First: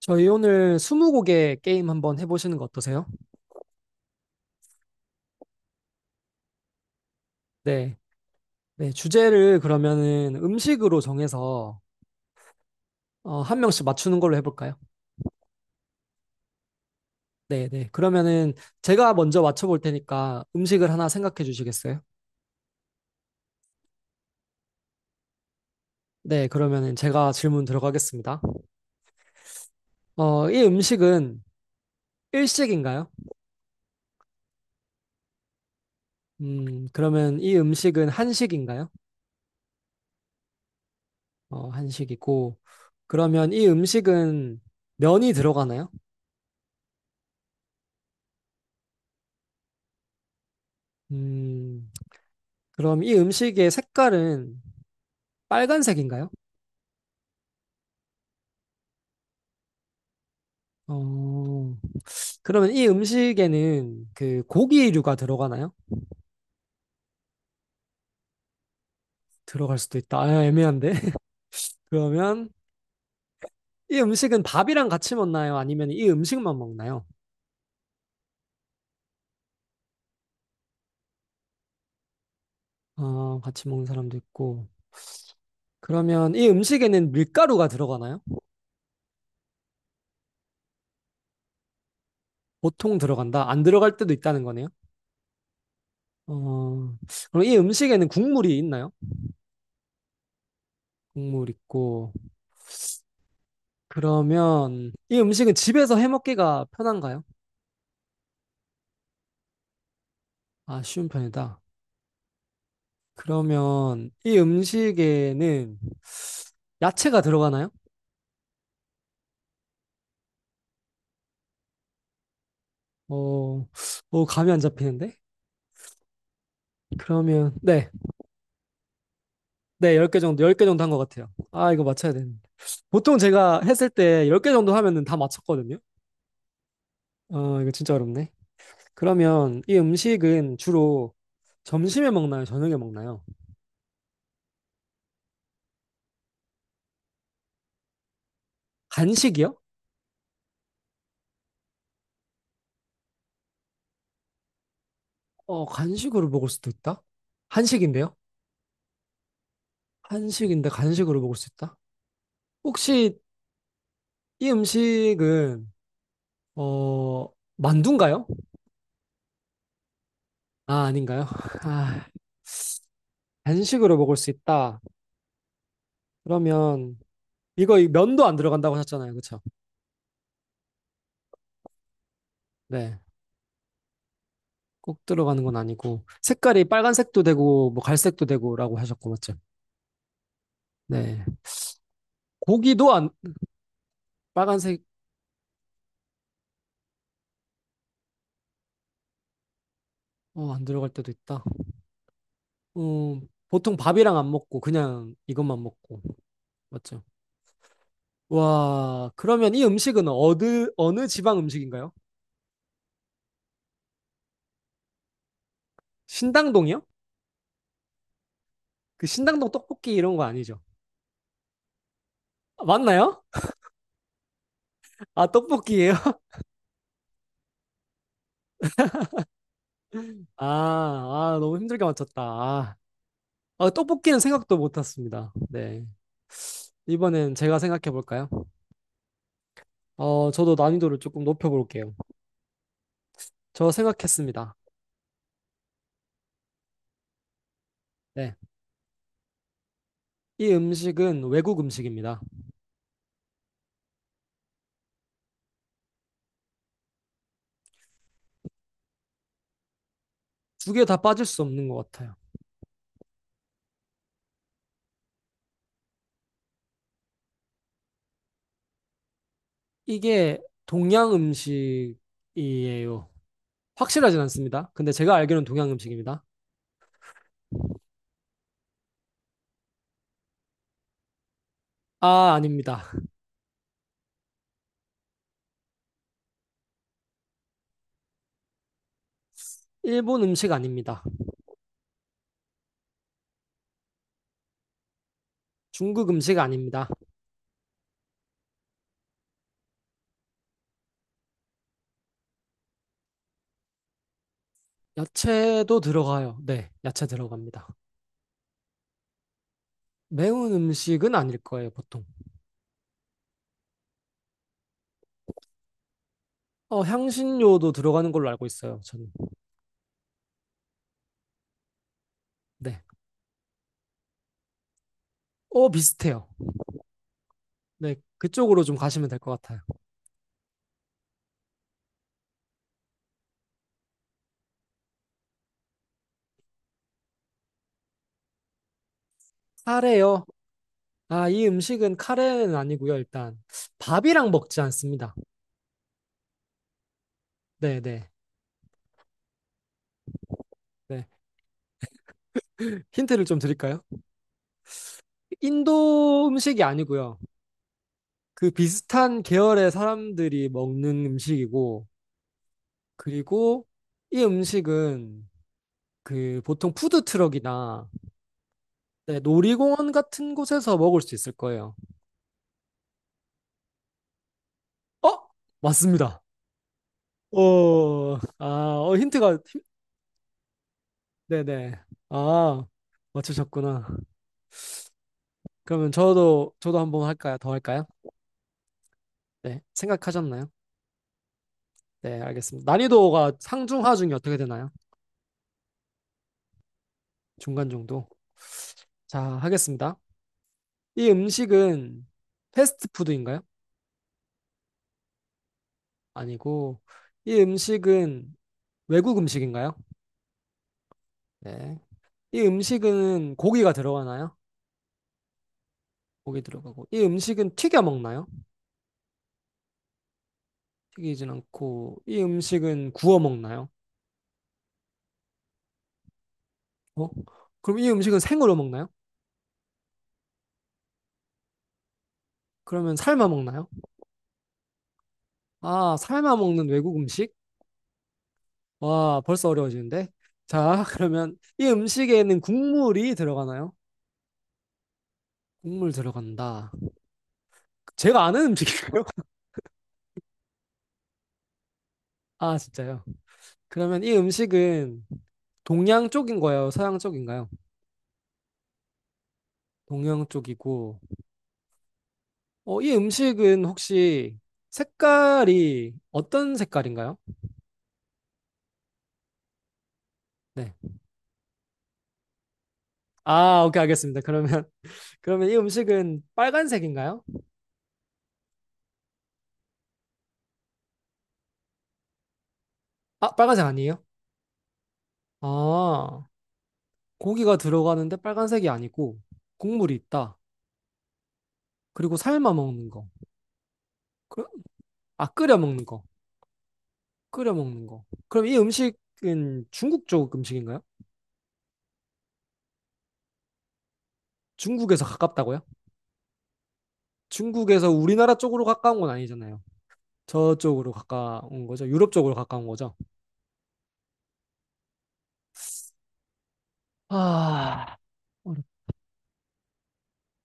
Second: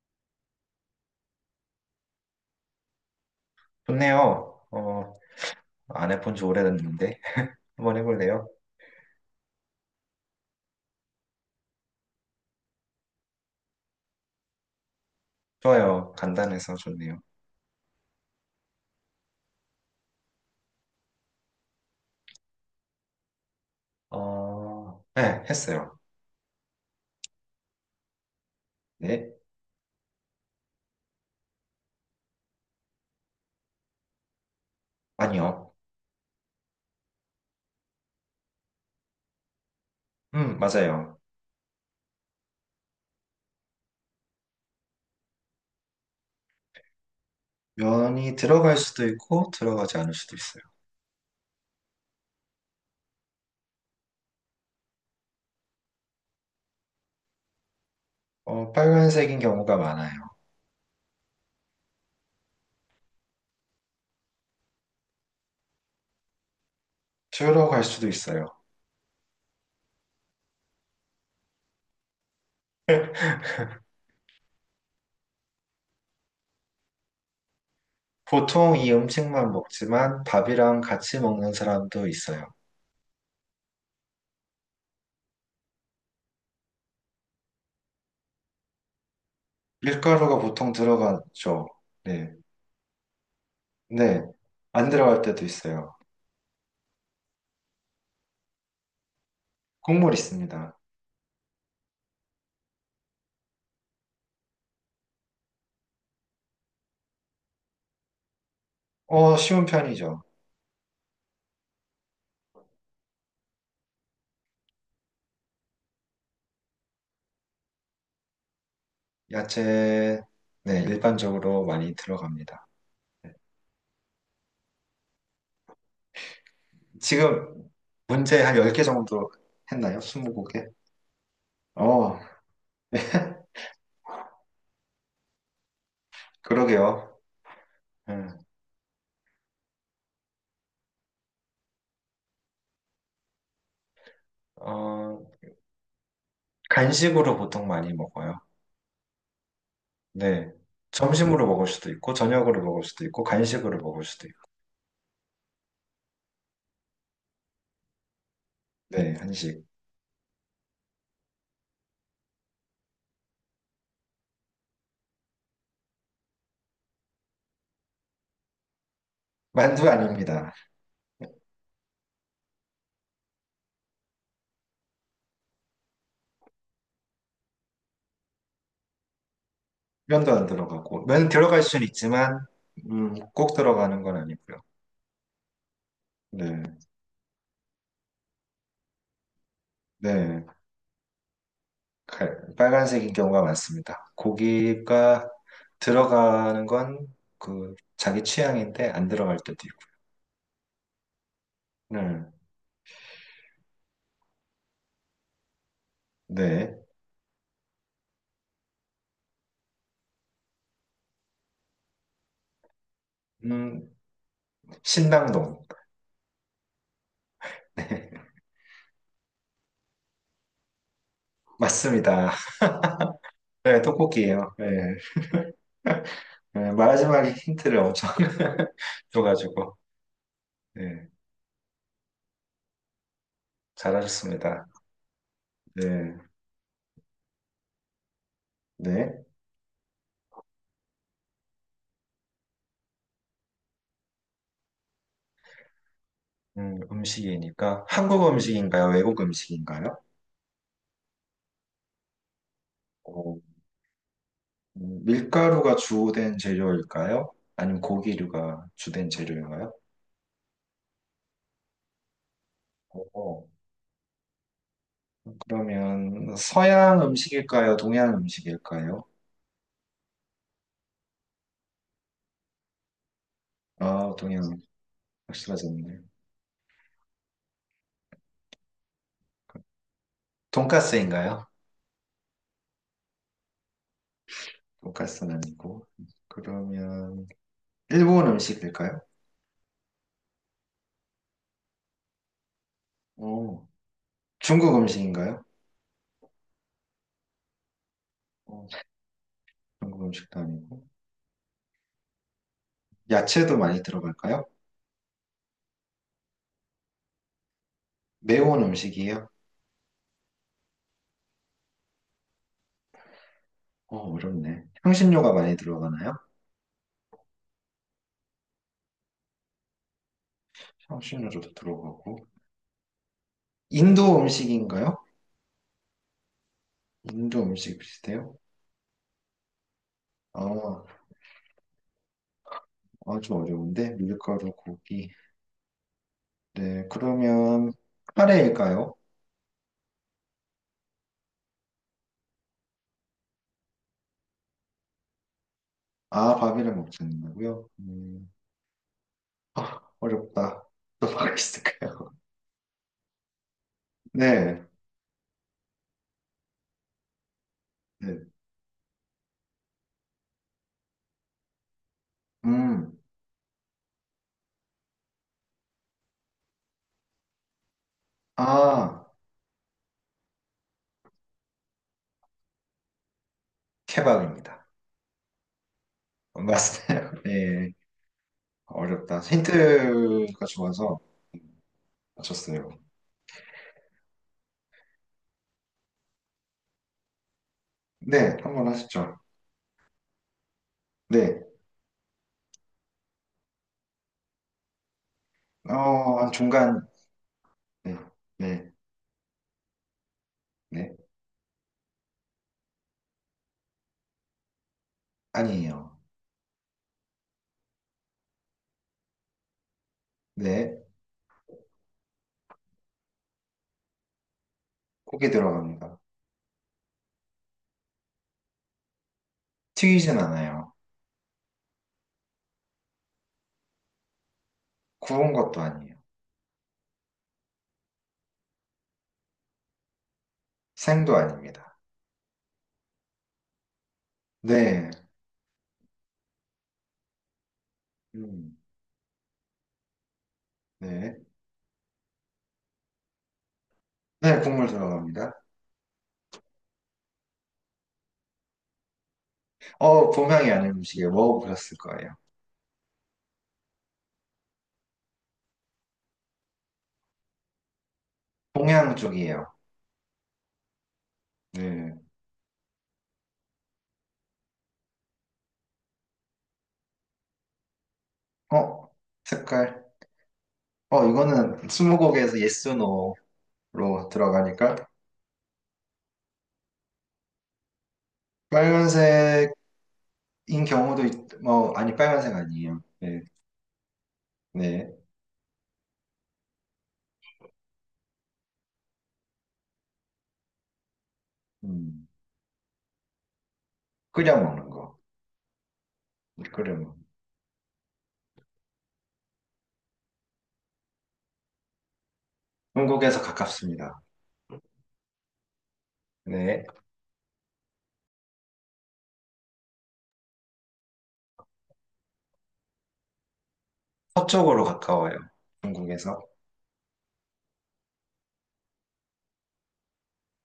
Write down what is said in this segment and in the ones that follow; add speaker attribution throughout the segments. Speaker 1: 저희 오늘 스무고개 게임 한번 해보시는 거 어떠세요?
Speaker 2: 좋네요. 안 해본 지 오래됐는데.
Speaker 1: 네.
Speaker 2: 한번 해볼래요?
Speaker 1: 네, 주제를 그러면은 음식으로 정해서 한 명씩 맞추는 걸로 해볼까요?
Speaker 2: 좋아요. 간단해서 좋네요.
Speaker 1: 네, 네. 그러면은 제가 먼저 맞춰볼 테니까 음식을 하나 생각해 주시겠어요?
Speaker 2: 네, 했어요.
Speaker 1: 네, 그러면은 제가 질문 들어가겠습니다.
Speaker 2: 네?
Speaker 1: 이 음식은 일식인가요?
Speaker 2: 아니요.
Speaker 1: 그러면 이 음식은 한식인가요?
Speaker 2: 맞아요.
Speaker 1: 어, 한식이고. 그러면 이 음식은 면이 들어가나요?
Speaker 2: 면이 들어갈 수도 있고, 들어가지 않을 수도 있어요.
Speaker 1: 음, 그럼 이 음식의 색깔은 빨간색인가요?
Speaker 2: 빨간색인 경우가 많아요.
Speaker 1: 어, 그러면 이 음식에는 그 고기류가 들어가나요?
Speaker 2: 들어갈 수도 있어요.
Speaker 1: 들어갈 수도 있다. 아, 애매한데. 그러면 이 음식은 밥이랑 같이 먹나요? 아니면 이 음식만 먹나요?
Speaker 2: 보통 이 음식만 먹지만 밥이랑 같이 먹는 사람도 있어요.
Speaker 1: 어, 같이 먹는 사람도 있고. 그러면 이 음식에는 밀가루가 들어가나요?
Speaker 2: 밀가루가 보통 들어가죠. 네.
Speaker 1: 보통 들어간다. 안 들어갈 때도
Speaker 2: 네.
Speaker 1: 있다는 거네요.
Speaker 2: 안 들어갈 때도 있어요.
Speaker 1: 어, 그럼 이 음식에는 국물이 있나요?
Speaker 2: 국물 있습니다.
Speaker 1: 국물 있고. 그러면 이 음식은 집에서 해 먹기가 편한가요?
Speaker 2: 쉬운 편이죠.
Speaker 1: 아, 쉬운 편이다. 그러면 이 음식에는 야채가 들어가나요?
Speaker 2: 야채, 네, 일반적으로 많이 들어갑니다.
Speaker 1: 어, 어, 감이 안 잡히는데? 그러면,
Speaker 2: 지금
Speaker 1: 네,
Speaker 2: 문제 한 10개 정도
Speaker 1: 네,
Speaker 2: 했나요?
Speaker 1: 10개 정도, 10개
Speaker 2: 20곡에?
Speaker 1: 정도 한 것 같아요. 아, 이거 맞춰야
Speaker 2: 어,
Speaker 1: 되는데. 보통 제가 했을 때 10개 정도 하면은 다 맞췄거든요?
Speaker 2: 그러게요.
Speaker 1: 어, 이거 진짜 어렵네.
Speaker 2: 음,
Speaker 1: 그러면 이 음식은 주로 점심에 먹나요? 저녁에 먹나요?
Speaker 2: 어, 간식으로 보통 많이 먹어요.
Speaker 1: 간식이요?
Speaker 2: 네. 점심으로 먹을 수도 있고, 저녁으로 먹을 수도 있고, 간식으로 먹을 수도 있고.
Speaker 1: 어, 간식으로 먹을 수도 있다? 한식인데요?
Speaker 2: 네, 한식.
Speaker 1: 한식인데 간식으로 먹을 수 있다? 혹시 이 음식은, 어, 만두인가요?
Speaker 2: 만두 아닙니다.
Speaker 1: 아, 아닌가요? 아, 간식으로 먹을 수 있다. 그러면 이거 이 면도 안 들어간다고 하셨잖아요. 그렇죠?
Speaker 2: 면도 안 들어가고. 면 들어갈 수는 있지만,
Speaker 1: 네.
Speaker 2: 꼭 들어가는 건 아니고요.
Speaker 1: 꼭 들어가는 건 아니고 색깔이
Speaker 2: 네,
Speaker 1: 빨간색도 되고 뭐 갈색도 되고라고 하셨고 맞죠?
Speaker 2: 네.
Speaker 1: 네.
Speaker 2: 칼,
Speaker 1: 고기도 안
Speaker 2: 빨간색인 경우가 많습니다.
Speaker 1: 빨간색
Speaker 2: 고기가 들어가는 건 그 자기 취향인데 안 들어갈 때도 있고.
Speaker 1: 어, 안 들어갈 때도 있다.
Speaker 2: 네.
Speaker 1: 보통 밥이랑 안 먹고 그냥 이것만 먹고
Speaker 2: 네.
Speaker 1: 맞죠? 와, 그러면 이 음식은 어느 어느 지방 음식인가요?
Speaker 2: 음, 신당동.
Speaker 1: 신당동이요? 그 신당동 떡볶이 이런 거 아니죠?
Speaker 2: 맞습니다.
Speaker 1: 아, 맞나요?
Speaker 2: 네, 떡볶이에요. 네.
Speaker 1: 아, 떡볶이예요?
Speaker 2: 네, 마지막에 힌트를 엄청 줘가지고.
Speaker 1: 아,
Speaker 2: 네,
Speaker 1: 아, 너무 힘들게 맞췄다. 아, 어, 떡볶이는 생각도
Speaker 2: 잘하셨습니다.
Speaker 1: 못했습니다. 네.
Speaker 2: 네.
Speaker 1: 이번엔 제가 생각해 볼까요?
Speaker 2: 네.
Speaker 1: 어, 저도 난이도를 조금 높여 볼게요. 저 생각했습니다.
Speaker 2: 음식이니까 한국
Speaker 1: 네.
Speaker 2: 음식인가요? 외국 음식인가요?
Speaker 1: 이 음식은 외국 음식입니다.
Speaker 2: 어, 밀가루가 주된 재료일까요? 아니면 고기류가 주된 재료인가요?
Speaker 1: 두 개 다 빠질 수 없는 것 같아요.
Speaker 2: 어, 그러면 서양 음식일까요? 동양 음식일까요?
Speaker 1: 이게 동양 음식이에요.
Speaker 2: 아,
Speaker 1: 확실하진
Speaker 2: 동양
Speaker 1: 않습니다. 근데 제가 알기로는 동양
Speaker 2: 확실하졌네요.
Speaker 1: 음식입니다.
Speaker 2: 돈까스인가요?
Speaker 1: 아, 아닙니다.
Speaker 2: 돈까스는 아니고. 그러면 일본 음식일까요?
Speaker 1: 일본 음식 아닙니다.
Speaker 2: 어, 중국 음식인가요?
Speaker 1: 중국 음식 아닙니다.
Speaker 2: 어, 중국 음식도 아니고. 야채도 많이 들어갈까요?
Speaker 1: 야채도 들어가요. 네, 야채 들어갑니다.
Speaker 2: 매운 음식이에요?
Speaker 1: 매운 음식은 아닐 거예요, 보통.
Speaker 2: 어, 어렵네. 향신료가 많이 들어가나요?
Speaker 1: 어, 향신료도 들어가는 걸로 알고 있어요, 저는.
Speaker 2: 향신료도 들어가고.
Speaker 1: 네.
Speaker 2: 인도 음식인가요?
Speaker 1: 어, 비슷해요.
Speaker 2: 인도 음식
Speaker 1: 네,
Speaker 2: 비슷해요?
Speaker 1: 그쪽으로 좀 가시면 될 것 같아요.
Speaker 2: 어, 아, 좀 어려운데. 밀가루, 고기. 네, 그러면 카레일까요?
Speaker 1: 카레요. 아, 이 음식은 카레는 아니고요, 일단. 밥이랑 먹지 않습니다.
Speaker 2: 아, 바비를 먹지 않는다고요?
Speaker 1: 네, 네,
Speaker 2: 아, 어렵다.
Speaker 1: 네.
Speaker 2: 또 뭐가 있을까요?
Speaker 1: 힌트를 좀 드릴까요?
Speaker 2: 네,
Speaker 1: 인도 음식이 아니고요.
Speaker 2: 네,
Speaker 1: 그 비슷한 계열의 사람들이 먹는 음식이고,
Speaker 2: 음,
Speaker 1: 그리고 이 음식은 그 보통 푸드트럭이나
Speaker 2: 아,
Speaker 1: 네, 놀이공원 같은 곳에서 먹을 수 있을 거예요.
Speaker 2: 케밥입니다.
Speaker 1: 어? 맞습니다.
Speaker 2: 맞아요. 네,
Speaker 1: 어, 아, 어,
Speaker 2: 어렵다.
Speaker 1: 힌트가, 힌-
Speaker 2: 힌트가 좋아서
Speaker 1: 네네. 아,
Speaker 2: 맞췄어요.
Speaker 1: 맞추셨구나. 그러면 저도, 저도 한번 할까요? 더 할까요?
Speaker 2: 네, 한 번 하시죠.
Speaker 1: 네, 생각하셨나요?
Speaker 2: 네,
Speaker 1: 네, 알겠습니다. 난이도가 상중, 하중이 어떻게 되나요?
Speaker 2: 어, 한 중간,
Speaker 1: 중간
Speaker 2: 네,
Speaker 1: 정도.
Speaker 2: 네,
Speaker 1: 자, 하겠습니다.
Speaker 2: 네,
Speaker 1: 이 음식은 패스트푸드인가요?
Speaker 2: 아니에요.
Speaker 1: 아니고, 이 음식은 외국 음식인가요?
Speaker 2: 네,
Speaker 1: 네. 이 음식은 고기가 들어가나요?
Speaker 2: 고기 들어갑니다.
Speaker 1: 고기 들어가고. 이 음식은 튀겨 먹나요?
Speaker 2: 튀기진 않아요.
Speaker 1: 튀기진 않고 이 음식은 구워 먹나요?
Speaker 2: 구운 것도 아니에요.
Speaker 1: 어? 그럼 이 음식은 생으로 먹나요?
Speaker 2: 생도 아닙니다.
Speaker 1: 그러면 삶아 먹나요?
Speaker 2: 네,
Speaker 1: 아, 삶아 먹는 외국 음식?
Speaker 2: 음,
Speaker 1: 와, 벌써 어려워지는데. 자,
Speaker 2: 네.
Speaker 1: 그러면 이 음식에는 국물이 들어가나요?
Speaker 2: 네, 국물 들어갑니다.
Speaker 1: 국물 들어간다. 제가 아는 음식인가요?
Speaker 2: 동양이 아닌 음식이에요. 먹어보셨을 거예요.
Speaker 1: 아, 진짜요? 그러면 이 음식은 동양 쪽인 거예요? 서양 쪽인가요?
Speaker 2: 동양 쪽이에요.
Speaker 1: 동양 쪽이고.
Speaker 2: 네.
Speaker 1: 어, 이 음식은 혹시 색깔이 어떤 색깔인가요?
Speaker 2: 어, 색깔.
Speaker 1: 네.
Speaker 2: 이거는 스무고개에서 yes, no로
Speaker 1: 아, 오케이, 알겠습니다. 그러면
Speaker 2: 들어가니까
Speaker 1: 이 음식은 빨간색인가요?
Speaker 2: 빨간색인 경우도 있, 뭐, 아니, 빨간색 아니에요. 네,
Speaker 1: 아, 빨간색 아니에요?
Speaker 2: 네.
Speaker 1: 아, 고기가 들어가는데 빨간색이 아니고 국물이 있다.
Speaker 2: 음,
Speaker 1: 그리고 삶아 먹는 거.
Speaker 2: 끓여
Speaker 1: 그,
Speaker 2: 먹는 거.
Speaker 1: 아, 끓여 먹는 거.
Speaker 2: 끓여 먹는 거.
Speaker 1: 끓여 먹는 거. 그럼 이 음식은 중국 쪽 음식인가요?
Speaker 2: 중국에서 가깝습니다.
Speaker 1: 중국에서 가깝다고요?
Speaker 2: 네.
Speaker 1: 중국에서 우리나라 쪽으로 가까운 건 아니잖아요. 저쪽으로 가까운 거죠. 유럽 쪽으로 가까운 거죠.
Speaker 2: 서쪽으로 가까워요. 중국에서.
Speaker 1: 아, 어렵-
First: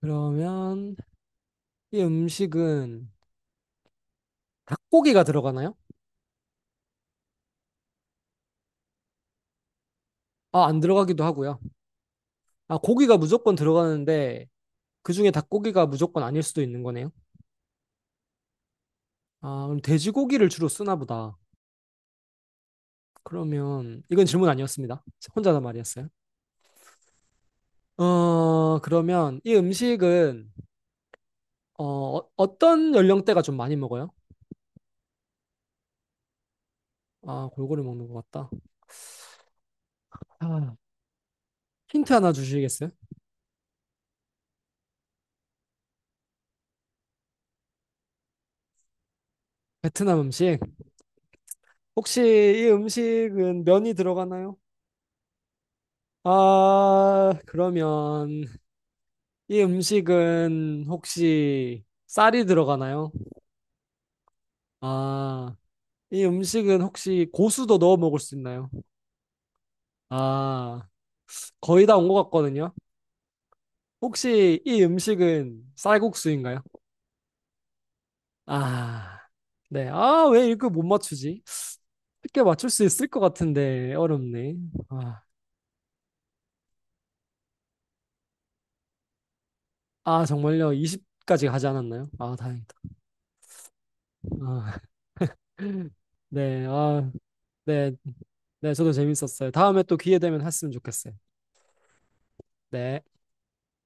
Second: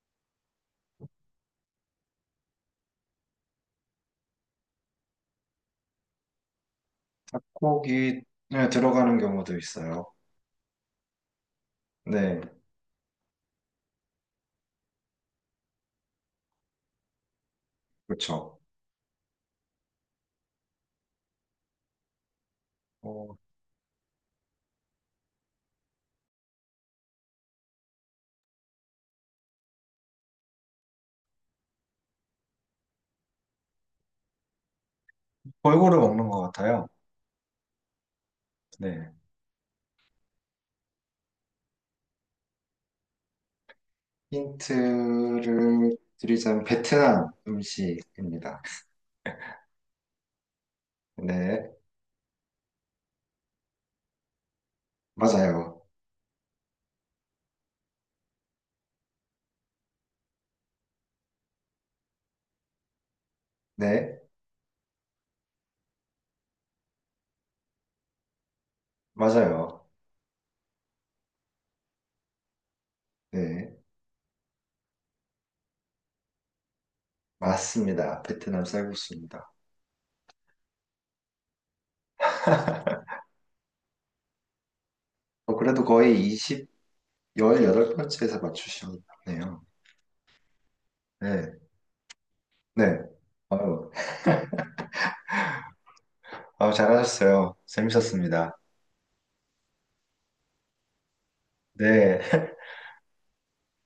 Speaker 1: 그러면 이 음식은 닭고기가 들어가나요?
Speaker 2: 닭고기 네, 들어가는 경우도 있어요.
Speaker 1: 아, 안 들어가기도 하고요.
Speaker 2: 네,
Speaker 1: 아, 고기가 무조건 들어가는데 그중에 닭고기가 무조건 아닐 수도 있는 거네요.
Speaker 2: 그렇죠.
Speaker 1: 아, 그럼 돼지고기를 주로 쓰나 보다.
Speaker 2: 어,
Speaker 1: 그러면 이건 질문 아니었습니다. 혼자 다 말이었어요. 그러면 이 음식은 어, 어, 떤 연령대가 좀 많이 먹어요?
Speaker 2: 골고루 먹는 것 같아요.
Speaker 1: 아, 골고루 먹는 것 같다.
Speaker 2: 네.
Speaker 1: 아, 힌트 하나 주시겠어요?
Speaker 2: 힌트를 드리자면 베트남 음식입니다.
Speaker 1: 베트남 음식.
Speaker 2: 네,
Speaker 1: 혹시 이 음식은 면이 들어가나요?
Speaker 2: 맞아요.
Speaker 1: 아, 그러면 이 음식은 혹시 쌀이 들어가나요?
Speaker 2: 네,
Speaker 1: 아, 이 음식은 혹시 고수도 넣어 먹을 수 있나요?
Speaker 2: 맞아요.
Speaker 1: 아, 거의 다 온 것 같거든요.
Speaker 2: 네,
Speaker 1: 혹시 이 음식은 쌀국수인가요?
Speaker 2: 맞습니다. 베트남
Speaker 1: 아,
Speaker 2: 쌀국수입니다.
Speaker 1: 네. 아, 왜 이거 못 맞추지? 쉽게 맞출 수 있을 것 같은데 어렵네. 아,
Speaker 2: 어, 그래도 거의 20, 18번째에서 맞추셨네요.
Speaker 1: 아 정말요? 20까지
Speaker 2: 네,
Speaker 1: 가지 않았나요? 아, 다행이다.
Speaker 2: 네. 아유,
Speaker 1: 아, 네.
Speaker 2: 아유,
Speaker 1: 아,
Speaker 2: 잘하셨어요.
Speaker 1: 네.
Speaker 2: 재밌었습니다.
Speaker 1: 네, 저도 재밌었어요. 다음에 또 기회 되면 했으면 좋겠어요.
Speaker 2: 네.
Speaker 1: 네.